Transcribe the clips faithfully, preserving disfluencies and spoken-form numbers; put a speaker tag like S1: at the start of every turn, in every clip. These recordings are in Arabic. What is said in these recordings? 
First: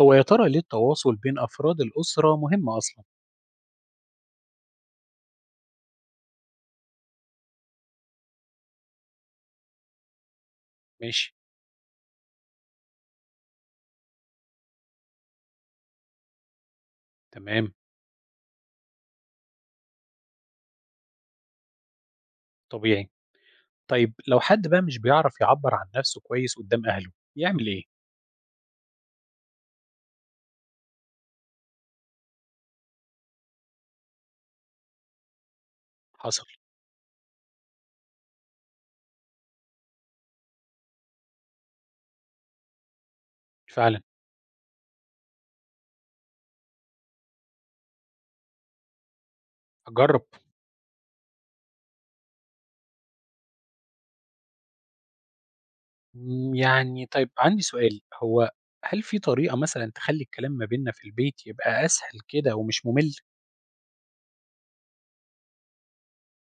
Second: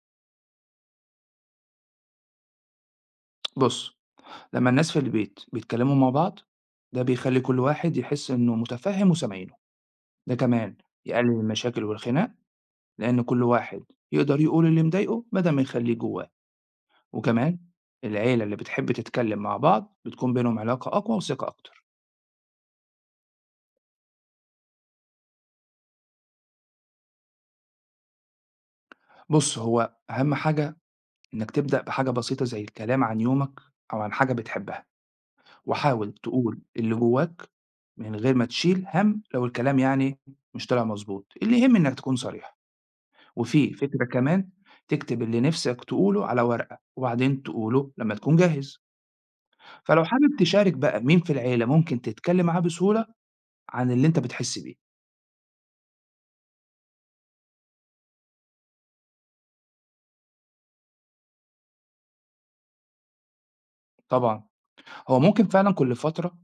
S1: هو يا ترى ليه التواصل بين أفراد الأسرة مهم أصلا؟
S2: بُص، لمّا الناس في البيت بيتكلموا مع بعض، ده بيخلّي كل واحد يحس إنه مُتفهِّم وسامعينه، ده كمان يقلل
S1: ماشي.
S2: المشاكل والخناق، لإن كل واحد يقدر يقول اللي مضايقه بدل ما يخلّيه جواه، وكمان
S1: تمام.
S2: العيلة اللي بتحب تتكلم مع بعض بتكون بينهم علاقة أقوى وثقة أكتر.
S1: طبيعي. طيب لو حد بقى مش بيعرف يعبر عن نفسه كويس قدام أهله يعمل إيه؟
S2: بُص، هو أهم حاجة إنك تبدأ بحاجة بسيطة زي الكلام عن يومك أو عن حاجة بتحبها، وحاول
S1: حصل.
S2: تقول اللي جواك من غير ما تشيل هَم لو الكلام يعني مش طلع مضبوط، اللي يهم إنك تكون صريح. وفي
S1: فعلا.
S2: فكرة كمان تكتب اللي نفسك تقوله على ورقة وبعدين تقوله لما تكون جاهز، فلو
S1: أجرب.
S2: حابب تشارك بقى مين في العيلة ممكن تتكلم معاه بسهولة عن اللي انت بتحس بيه.
S1: مم، يعني طيب عندي سؤال، هو هل في طريقة مثلا تخلي الكلام ما بيننا في البيت يبقى أسهل كده ومش ممل؟
S2: طبعا، هو ممكن فعلا كل فترة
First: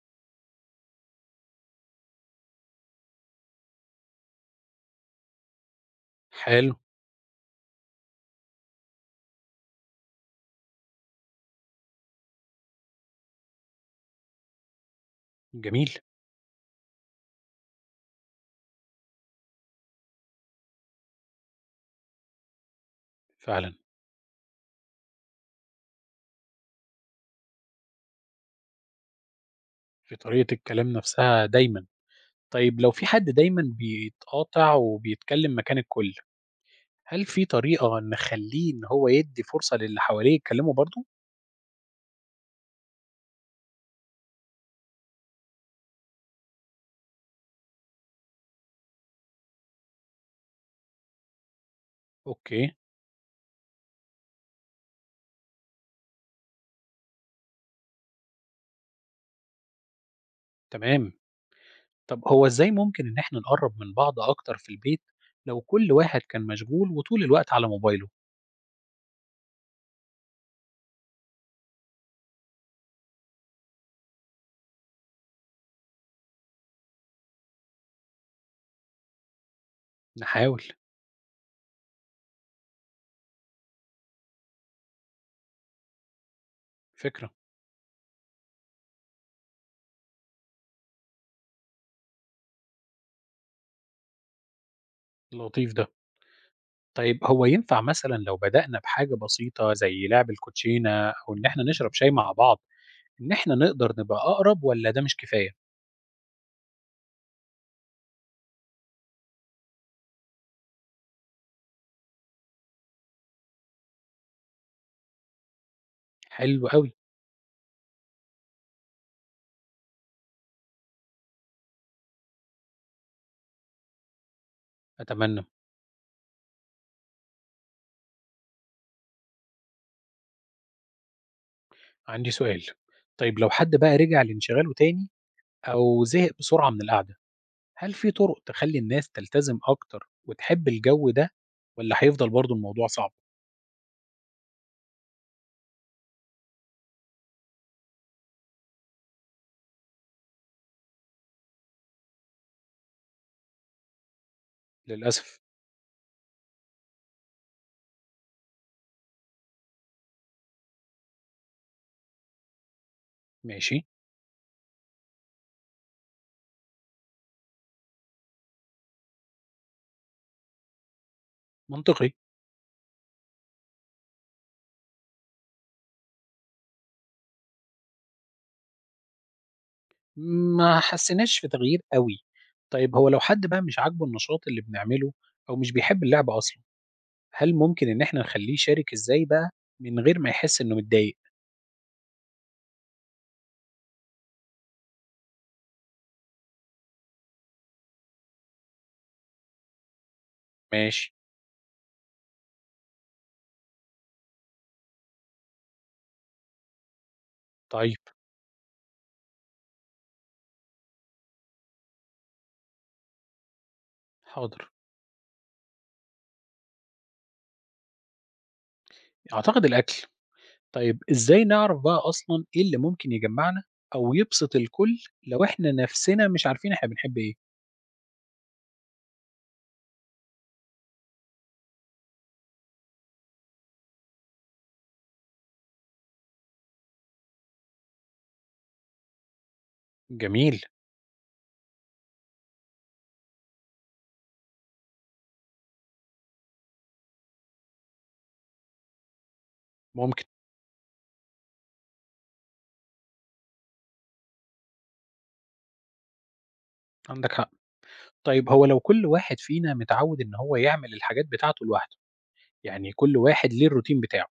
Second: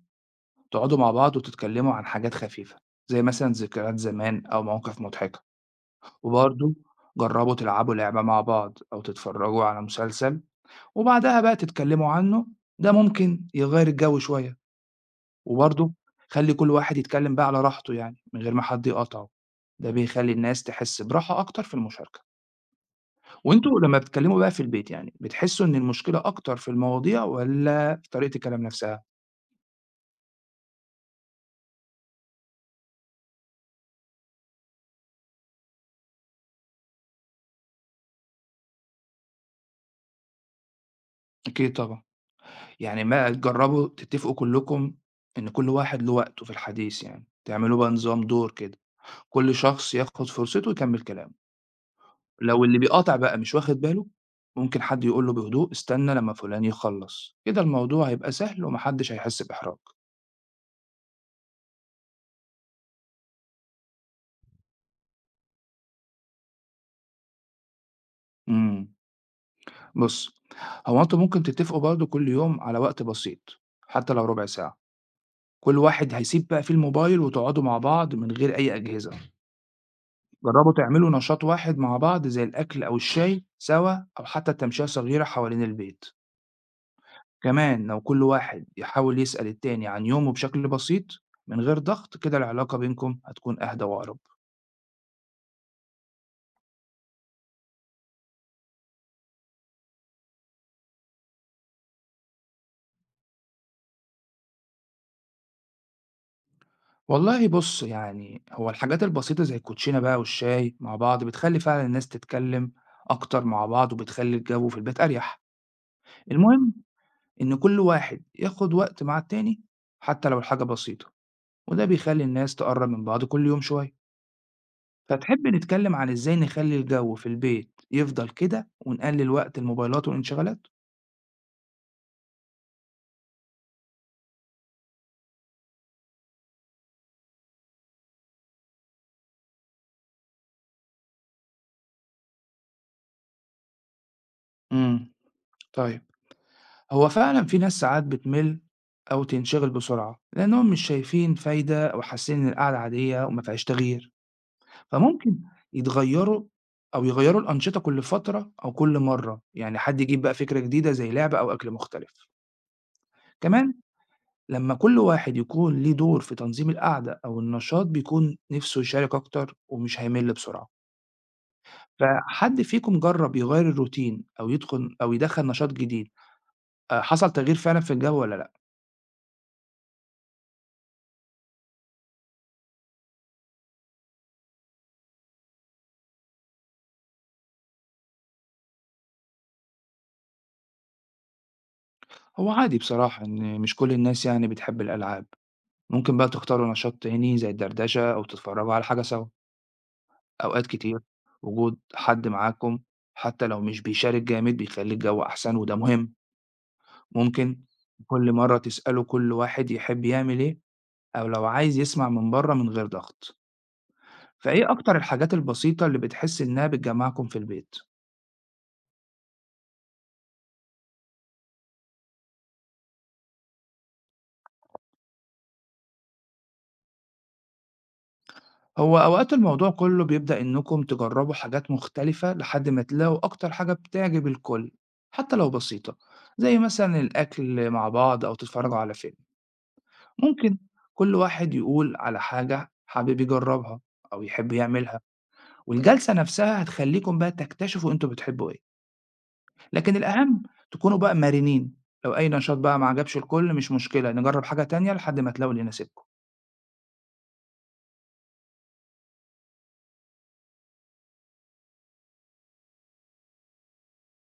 S2: تقعدوا مع بعض وتتكلموا عن حاجات خفيفة زي مثلا ذكريات زمان أو مواقف مضحكة. وبرضه
S1: حلو.
S2: جربوا تلعبوا لعبة مع بعض أو تتفرجوا على مسلسل وبعدها بقى تتكلموا عنه، ده ممكن يغير الجو شوية.
S1: جميل.
S2: وبرضه خلّي كل واحد يتكلّم بقى على راحته يعني، من غير ما حد يقاطعه، ده بيخلّي الناس تحس براحة أكتر في المشاركة. وأنتم
S1: فعلا.
S2: لمّا بتتكلّموا بقى في البيت يعني، بتحسّوا إن المشكلة أكتر في المواضيع والّا في طريقة الكلام نفسها؟
S1: في طريقة الكلام نفسها دايما. طيب لو في حد دايما بيتقاطع وبيتكلم مكان الكل، هل في طريقة نخلّيه إن هو يدّي فرصة للي حواليه يتكلموا برضه؟
S2: أكيد طبعًا. يعني ما تجرّبوا تتّفقوا كلّكم إن كل واحد له وقته في الحديث يعني، تعملوا بقى نظام دور كده، كل شخص ياخُد فرصته ويكمّل كلامه. لو
S1: أوكي،
S2: اللي بيقاطع بقى مش واخد باله، ممكن حد يقول له بهدوء استنى لمّا فُلان يخلّص، كده الموضوع هيبقى سهل وما حدّش هيحس بإحراج.
S1: تمام. طب هو إزاي ممكن إن إحنا نقرّب من بعض أكتر في البيت لو كل واحد كان مشغول وطول الوقت على موبايله؟
S2: إمم. بُص، هو أنتم ممكن تتفقوا برضه كل يوم على وقت بسيط، حتى لو ربع ساعة، كل واحد هيسيب بقى فيه الموبايل وتقعدوا مع بعض من غير أي أجهزة،
S1: نحاول.
S2: جرّبوا تعملوا نشاط واحد مع بعض زي الأكل أو الشاي سوا أو حتى التمشية صغيرة حوالين البيت.
S1: فكرة.
S2: كمان لو كل واحد يحاول يسأل التاني عن يومه بشكل بسيط من غير ضغط، كده العلاقة بينكم هتكون أهدى وأقرب.
S1: لطيف ده. طيب هو ينفع مثلًا لو بدأنا بحاجة بسيطة زي لعب الكوتشينة أو إن إحنا نشرب شاي مع بعض، إن إحنا نقدر نبقى أقرب والّا ده مش كفاية؟
S2: والله بُص، يعني هو الحاجات البسيطة زي الكوتشينة بقى والشاي مع بعض بتخلّي فعلًا الناس تتكلّم أكتر مع بعض وبتخلّي الجَو في البيت أريح.
S1: حلو
S2: المهم
S1: أوي.
S2: إن كل واحد ياخُد وقت مع التاني حتّى لو الحاجة بسيطة، وده بيخلّي الناس تقرّب من بعض كل يوم شوية.
S1: أتمنى.
S2: فتحب نتكلّم عن إزاي نخلّي الجَو في البيت يفضل كده ونقلِّل وقت الموبايلات والانشغالات؟
S1: عندي سؤال، طيب لو حد بقى رجع لانشغاله تاني أو زهق بسرعة من القعدة، هل في طرق تخلّي الناس تلتزم أكتر وتحب الجو ده والّا هيفضل برضه الموضوع صعب؟
S2: إمم، طيب. هو فعلا في ناس ساعات بتمل أو تنشغل بسرعة لأنهم مش شايفين فايدة أو حاسين إن القعدة عادية وما فيهاش تغيير. فممكن
S1: للأسف.
S2: يتغيروا أو يغيروا الأنشطة كل فترة، أو كل مرة يعني حد يجيب بقى فكرة جديدة زي لعبة أو أكل مختلف. كمان
S1: ماشي.
S2: لما كل واحد يكون ليه دور في تنظيم القعدة أو النشاط، بيكون نفسه يشارك أكتر ومش هيمل بسرعة.
S1: منطقي.
S2: فحد فيكم جرب يغير الروتين أو يدخل أو يدخل نشاط جديد، آه، حصل تغيير فعلا في الجو ولا لأ؟
S1: ما حسّيناش في تغيير أوي. طيب هو لو حد بقى مش عاجبه النشاط اللي بنعمله أو مش بيحب اللعبة أصلًا، هل ممكن إن إحنا نخلّيه يشارك إزاي بقى من غير ما يحس إنه متضايق؟
S2: هو عادي بصراحة إن مش كل الناس يعني بتحب الألعاب. ممكن بقى تختاروا نشاط تاني زي الدردشة أو تتفرجوا على حاجة سوا. أوقات كتير
S1: ماشي.
S2: وجود حد معاكم حتى لو مش بيشارك جامد بيخلي الجو أحسن، وده مهم. ممكن
S1: طيب.
S2: كل مرة تسألوا كل واحد يحب يعمل إيه أو لو عايز يسمع من بره من غير ضغط.
S1: حاضر.
S2: فإيه أكتر الحاجات البسيطة اللي بتحس إنها بتجمعكم في البيت؟
S1: أعتقد الأكل. طيب إزاي نعرف بقى أصلًا إيه اللي ممكن يجمّعنا أو يبسط الكل لو إحنا نَفْسنا مش عارفين إحنا بنحب إيه؟
S2: هو أوقات الموضوع كله بيبدأ إنكم تجربوا حاجات مختلفة لحد ما تلاقوا أكتر حاجة بتعجب الكل حتى لو بسيطة، زي مثلا الأكل مع بعض أو تتفرجوا على فيلم. ممكن
S1: جميل.
S2: كل واحد يقول على حاجة حابب يجربها أو يحب يعملها، والجلسة نفسها هتخليكم بقى تكتشفوا أنتوا بتحبوا إيه. لكن
S1: ممكن.
S2: الأهم تكونوا بقى مرنين، لو أي نشاط بقى ما عجبش الكل مش مشكلة نجرب حاجة تانية لحد ما تلاقوا اللي يناسبكم.
S1: عندك حق. طيب هو لو كل واحد فينا متعود ان هو يعمل الحاجات بتاعته لوحده، يعني كل واحد ليه الروتين بتاعه،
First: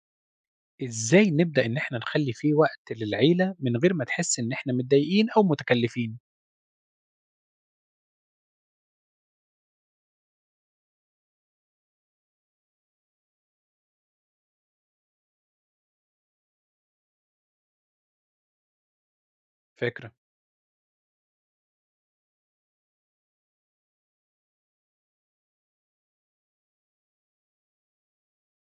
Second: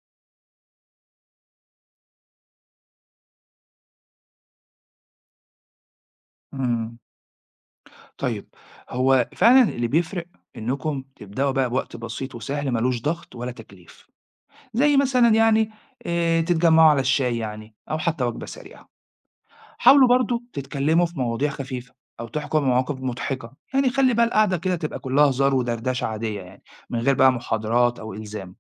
S1: ازاي نبدأ ان احنا نخلي فيه وقت للعيلة من غير ما تحس ان احنا متضايقين او متكلفين؟
S2: مم. طيب. هو فعلا اللي بيفرق انكم تبداوا بقى بوقت بسيط وسهل ملوش ضغط ولا تكليف، زي مثلا يعني آه، تتجمعوا على الشاي يعني او حتى وجبه سريعه. حاولوا
S1: فكرة.
S2: برضو تتكلموا في مواضيع خفيفه او تحكوا بمواقف مضحكه، يعني خلي بقى القعده كده تبقى كلها هزار ودردشه عاديه يعني، من غير بقى محاضرات او الزام.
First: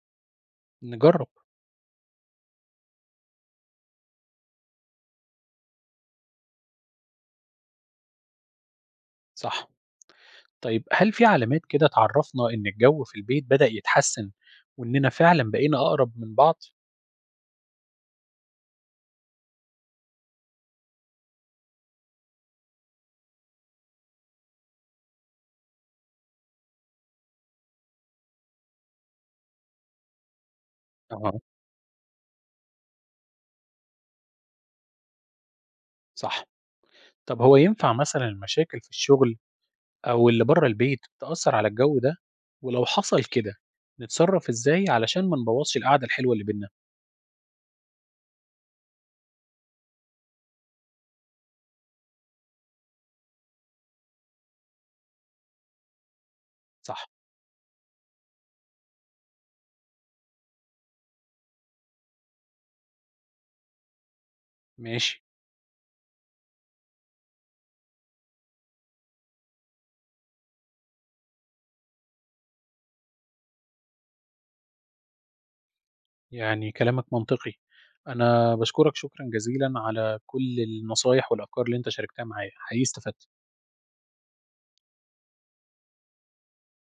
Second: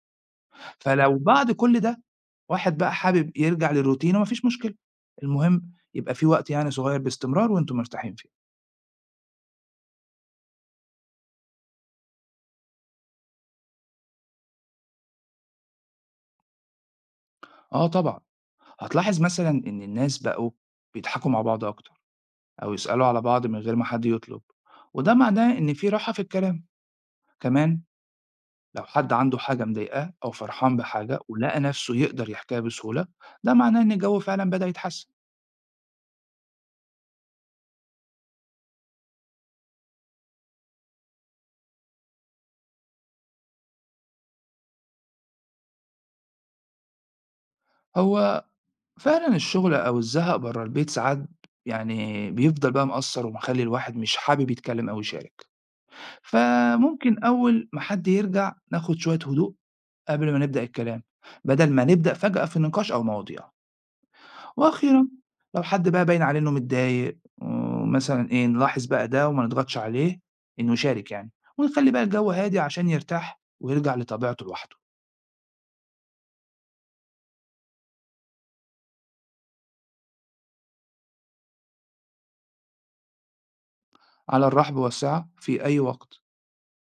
S2: فلو
S1: نجرب.
S2: بعد كل ده واحد بقى حابب يرجع للروتين ومفيش مشكله، المهم يبقى في وقت يعني صغير باستمرار وانتم مرتاحين فيه.
S1: صح. طيب هل في علامات كده تعرفنا ان الجو في البيت بدأ يتحسن واننا فعلا بقينا اقرب من بعض؟
S2: اه، طبعا. هتلاحظ مثلا إن الناس بقوا بيضحكوا مع بعض أكتر، أو يسألوا على بعض من غير ما حد يطلب، وده معناه إن في راحة في الكلام. كمان لو حد عنده حاجة مضايقاه أو فرحان بحاجة
S1: اها.
S2: ولقى نفسه يقدر يحكيها بسهولة، ده معناه إن الجو فعلا بدأ يتحسن.
S1: صح. طب هو ينفع مثلا المشاكل في الشغل أو اللي بره البيت تأثر على الجو ده، ولو حصل كده نتصرف إزاي علشان ما نبوظش القعدة الحلوة اللي بينا؟
S2: هو فعلا الشغل أو الزهق بره البيت ساعات يعني بيفضل بقى مأثر ومخلي الواحد مش حابب يتكلم أو يشارك.
S1: صح.
S2: فممكن أول ما حد يرجع ناخد شوية هدوء قبل ما نبدأ الكلام، بدل ما نبدأ فجأة في نقاش أو مواضيع. وأخيرًا
S1: ماشي.
S2: لو حد بقى باين عليه إنه متضايق ومثلًا إيه، نلاحظ بقى ده وما نضغطش عليه إنه يشارك يعني، ونخلّي بقى الجو هادي عشان يرتاح ويرجع لطبيعته لوحده.
S1: يعني كلامك منطقي. أنا بشكرك شكرا جزيلا على كل النصايح والأفكار اللي أنت شاركتها معايا. حقيقي استفدت.
S2: على الرحب والسعة في أي وقت.